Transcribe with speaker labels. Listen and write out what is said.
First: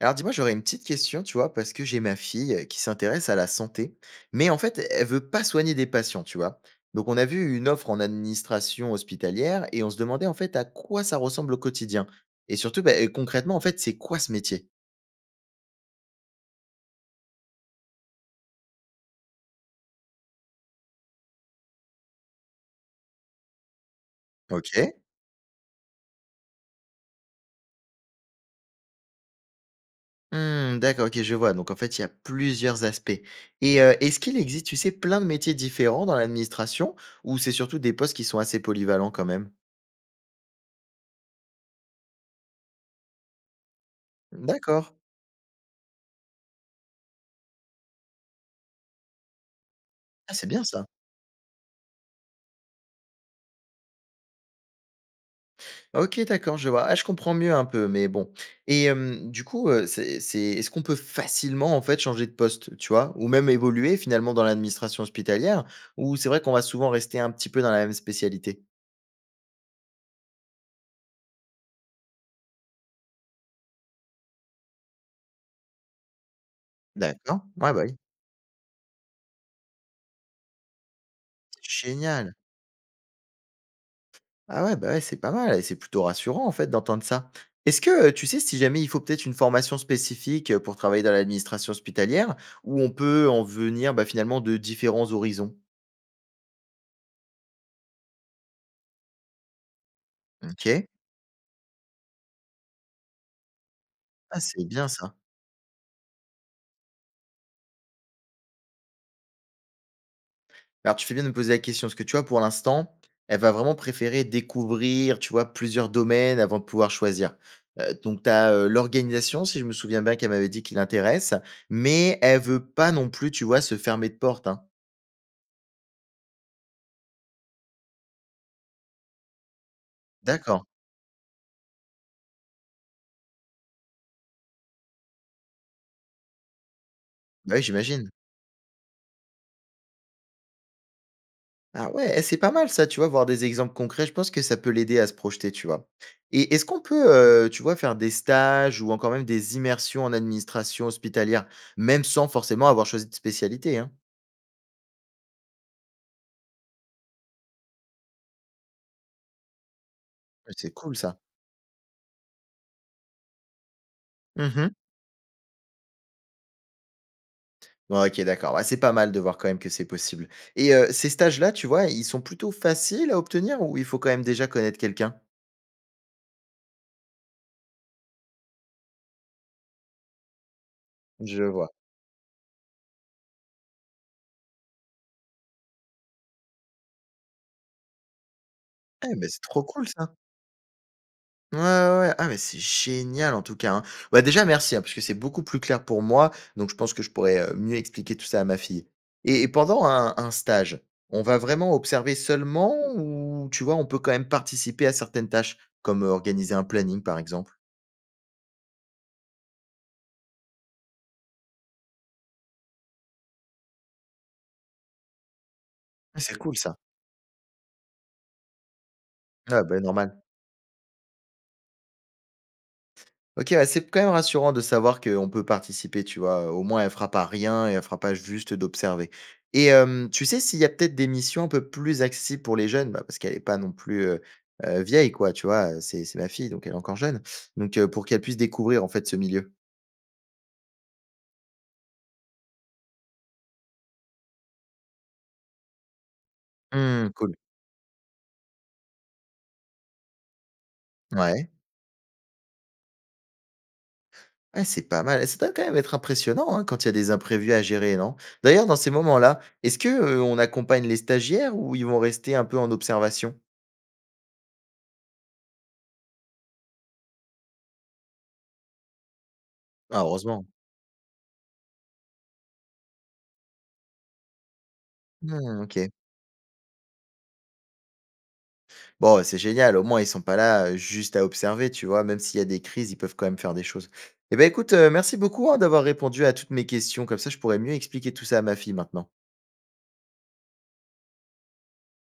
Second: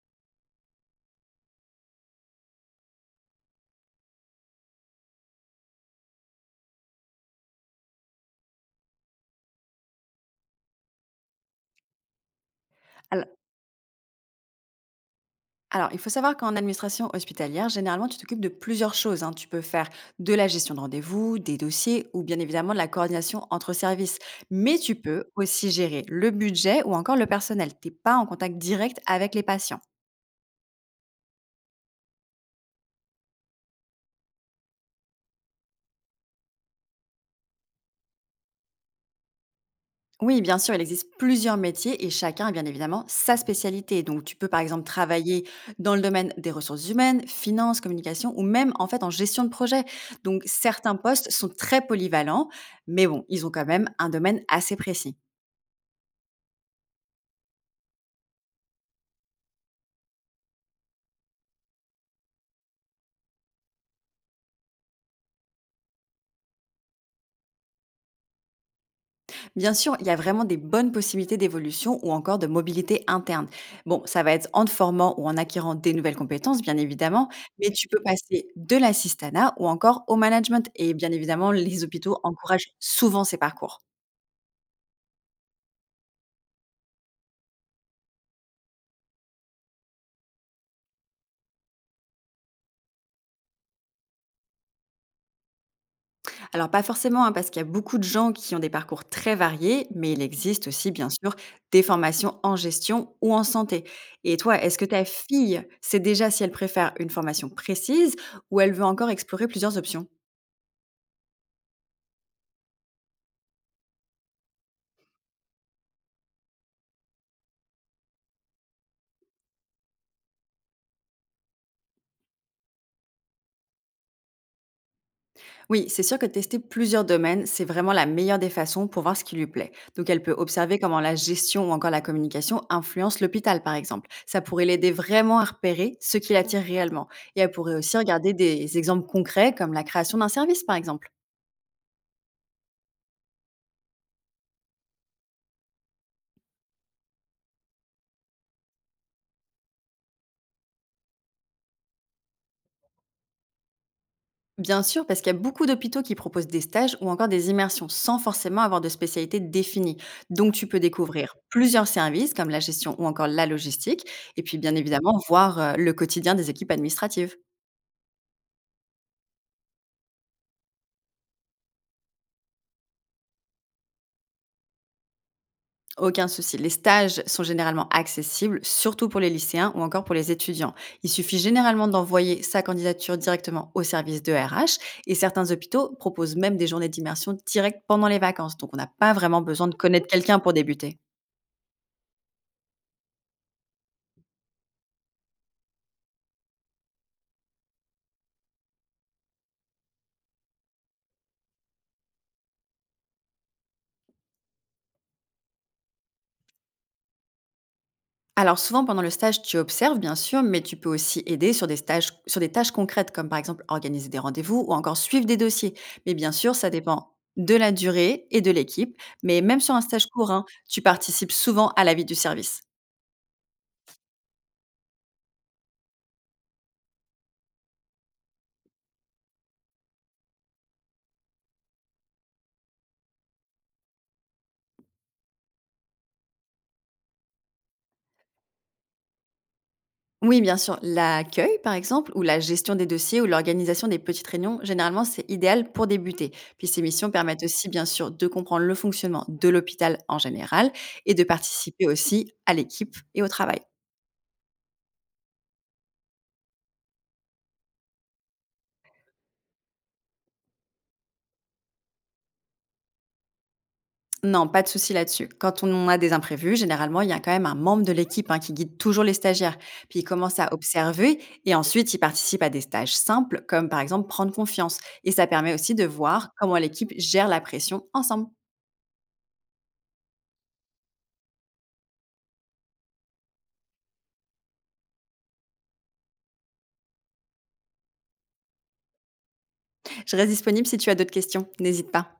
Speaker 1: Alors dis-moi, j'aurais une petite question, tu vois, parce que j'ai ma fille qui s'intéresse à la santé, mais en fait, elle veut pas soigner des patients, tu vois. Donc on a vu une offre en administration hospitalière et on se demandait en fait à quoi ça ressemble au quotidien. Et surtout, bah,
Speaker 2: Al
Speaker 1: concrètement, en fait, c'est quoi ce métier?
Speaker 2: Alors, il faut savoir qu'en administration hospitalière, généralement, tu t'occupes de plusieurs choses, hein. Tu peux faire de la gestion de rendez-vous, des dossiers ou bien évidemment de la coordination entre services. Mais tu
Speaker 1: Ok.
Speaker 2: peux aussi gérer le budget ou encore le personnel. Tu es pas en contact direct avec les patients.
Speaker 1: Hmm, d'accord, ok, je vois. Donc en fait, il y a plusieurs aspects. Et est-ce qu'il existe, tu sais, plein de métiers différents dans l'administration ou c'est surtout des postes qui sont assez polyvalents quand même?
Speaker 2: Oui, bien sûr, il existe plusieurs métiers et chacun a bien évidemment sa spécialité. Donc, tu peux par exemple
Speaker 1: D'accord.
Speaker 2: travailler dans le domaine des ressources humaines, finances, communication ou même en fait en gestion de projet.
Speaker 1: Ah,
Speaker 2: Donc,
Speaker 1: c'est bien ça.
Speaker 2: certains postes sont très polyvalents, mais bon, ils ont quand même un domaine assez précis.
Speaker 1: OK, d'accord, je vois. Ah, je comprends mieux un peu, mais bon. Et du coup, c'est est-ce qu'on peut facilement, en fait, changer de poste, tu vois? Ou même évoluer finalement dans l'administration hospitalière? Ou c'est vrai qu'on va souvent rester un petit peu dans la même spécialité?
Speaker 2: Bien sûr, il y a vraiment des bonnes possibilités d'évolution ou encore de mobilité interne. Bon, ça va être en te formant ou en acquérant des nouvelles compétences, bien évidemment,
Speaker 1: D'accord.
Speaker 2: mais
Speaker 1: Ouais, bah,
Speaker 2: tu
Speaker 1: oui.
Speaker 2: peux passer de l'assistanat ou encore au management. Et bien évidemment, les hôpitaux
Speaker 1: Génial.
Speaker 2: encouragent souvent ces parcours.
Speaker 1: Ah ouais, bah, ouais, c'est pas mal et c'est plutôt rassurant, en fait, d'entendre ça. Est-ce que, tu sais si jamais il faut peut-être une formation spécifique, pour travailler dans l'administration hospitalière? Ou on peut en venir, bah, finalement de différents horizons?
Speaker 2: Alors pas forcément, hein, parce qu'il y a beaucoup de gens qui ont des parcours très variés, mais il existe
Speaker 1: OK.
Speaker 2: aussi, bien sûr, des formations en gestion ou en santé. Et
Speaker 1: Ah,
Speaker 2: toi,
Speaker 1: c'est
Speaker 2: est-ce que
Speaker 1: bien
Speaker 2: ta
Speaker 1: ça.
Speaker 2: fille sait déjà si elle préfère une formation précise ou elle veut encore explorer plusieurs options?
Speaker 1: Alors, tu fais bien de me poser la question, parce que tu vois, pour l'instant, elle va vraiment préférer découvrir, tu vois, plusieurs domaines avant de pouvoir choisir. Donc tu as, l'organisation, si je me souviens bien, qu'elle m'avait dit qu'il l'intéresse, mais elle veut pas non plus, tu vois, se fermer de porte, hein.
Speaker 2: Oui, c'est sûr que tester plusieurs domaines, c'est vraiment la meilleure des façons pour voir ce qui lui plaît. Donc elle peut
Speaker 1: D'accord.
Speaker 2: observer comment la gestion ou encore la communication influence l'hôpital, par exemple. Ça pourrait l'aider vraiment à repérer ce qui l'attire réellement. Et elle
Speaker 1: Bah, oui,
Speaker 2: pourrait aussi
Speaker 1: j'imagine.
Speaker 2: regarder des exemples concrets comme la création d'un service, par exemple.
Speaker 1: Ah ouais, eh, c'est pas mal ça, tu vois, voir des exemples concrets, je pense que ça peut l'aider à se projeter, tu vois? Et est-ce qu'on peut, tu vois, faire des stages ou encore même des immersions en administration hospitalière, même sans forcément avoir choisi de spécialité, hein?
Speaker 2: Bien sûr, parce qu'il y a beaucoup d'hôpitaux qui proposent des stages ou encore des immersions sans forcément avoir de spécialité définie. Donc
Speaker 1: Ouais,
Speaker 2: tu
Speaker 1: c'est
Speaker 2: peux
Speaker 1: cool ça.
Speaker 2: découvrir plusieurs services comme la gestion ou encore la logistique et puis
Speaker 1: Mmh.
Speaker 2: bien évidemment voir le quotidien des équipes administratives.
Speaker 1: Ouais, OK, d'accord. Ouais, c'est pas mal de voir quand même que c'est possible et ces stages-là, tu vois, ils sont plutôt faciles à obtenir ou il faut quand même déjà connaître quelqu'un?
Speaker 2: Aucun souci, les stages sont généralement accessibles, surtout pour les lycéens ou encore pour les étudiants. Il suffit
Speaker 1: Je vois.
Speaker 2: généralement d'envoyer sa candidature directement au service de RH et certains hôpitaux proposent même des journées d'immersion directes pendant les vacances. Donc on n'a pas
Speaker 1: Eh mais
Speaker 2: vraiment
Speaker 1: c'est trop
Speaker 2: besoin de
Speaker 1: cool
Speaker 2: connaître
Speaker 1: ça!
Speaker 2: quelqu'un pour débuter.
Speaker 1: Ouais, ouais, ouais. Ah mais c'est génial en tout cas, hein. Bah, déjà merci, hein, parce que c'est beaucoup plus clair pour moi, donc je pense que je pourrais, mieux expliquer tout ça à ma fille et pendant un stage, on va vraiment observer seulement ou tu vois, on peut quand même participer à certaines tâches, comme, organiser un planning par exemple?
Speaker 2: Alors souvent pendant le stage, tu observes bien sûr, mais tu peux aussi aider sur des stages, sur des tâches concrètes comme par exemple organiser des rendez-vous ou encore suivre des dossiers. Mais
Speaker 1: Ah,
Speaker 2: bien
Speaker 1: c'est
Speaker 2: sûr,
Speaker 1: cool
Speaker 2: ça
Speaker 1: ça.
Speaker 2: dépend de la durée et de l'équipe. Mais même
Speaker 1: Ouais,
Speaker 2: sur un
Speaker 1: bah,
Speaker 2: stage
Speaker 1: normal.
Speaker 2: court, hein, tu participes souvent à la vie du service.
Speaker 1: OK, ouais, c'est quand même rassurant de savoir qu'on peut participer, tu vois? Au moins elle fera pas rien et elle fera pas juste d'observer et tu sais s'il y a peut-être des missions un peu plus accessibles pour les jeunes? Bah, parce qu'elle est pas non plus, vieille quoi, tu vois? C'est ma fille donc elle est encore jeune donc pour qu'elle puisse découvrir en fait ce milieu.
Speaker 2: Oui, bien sûr. L'accueil, par exemple, ou la gestion des dossiers, ou l'organisation des petites réunions, généralement, c'est idéal pour débuter. Puis ces missions
Speaker 1: Mmh, cool.
Speaker 2: permettent aussi, bien sûr, de comprendre le fonctionnement de l'hôpital en général et de
Speaker 1: Ouais.
Speaker 2: participer aussi à l'équipe et au travail.
Speaker 1: Ouais, c'est pas mal ça doit quand même être impressionnant, hein, quand il y a des imprévus à gérer, non? D'ailleurs dans ces moments-là, est-ce que, on accompagne les stagiaires ou ils vont rester un peu en observation?
Speaker 2: Non, pas de souci là-dessus. Quand on a des imprévus, généralement, il y a quand même un membre de l'équipe hein, qui guide toujours les stagiaires. Puis
Speaker 1: Ah
Speaker 2: il commence
Speaker 1: heureusement.
Speaker 2: à observer et ensuite il participe à des stages simples, comme par exemple prendre confiance. Et ça permet
Speaker 1: Mmh,
Speaker 2: aussi de
Speaker 1: OK.
Speaker 2: voir comment l'équipe gère la pression ensemble.
Speaker 1: Bon, ouais, c'est génial, au moins ils sont pas là, juste à observer, tu vois? Même s'il y a des crises, ils peuvent quand même faire des choses. Eh ben, écoute, merci beaucoup, hein, d'avoir répondu à toutes mes questions. Comme ça, je pourrais mieux expliquer tout ça à ma fille maintenant.
Speaker 2: Je reste disponible si tu as d'autres questions, n'hésite pas.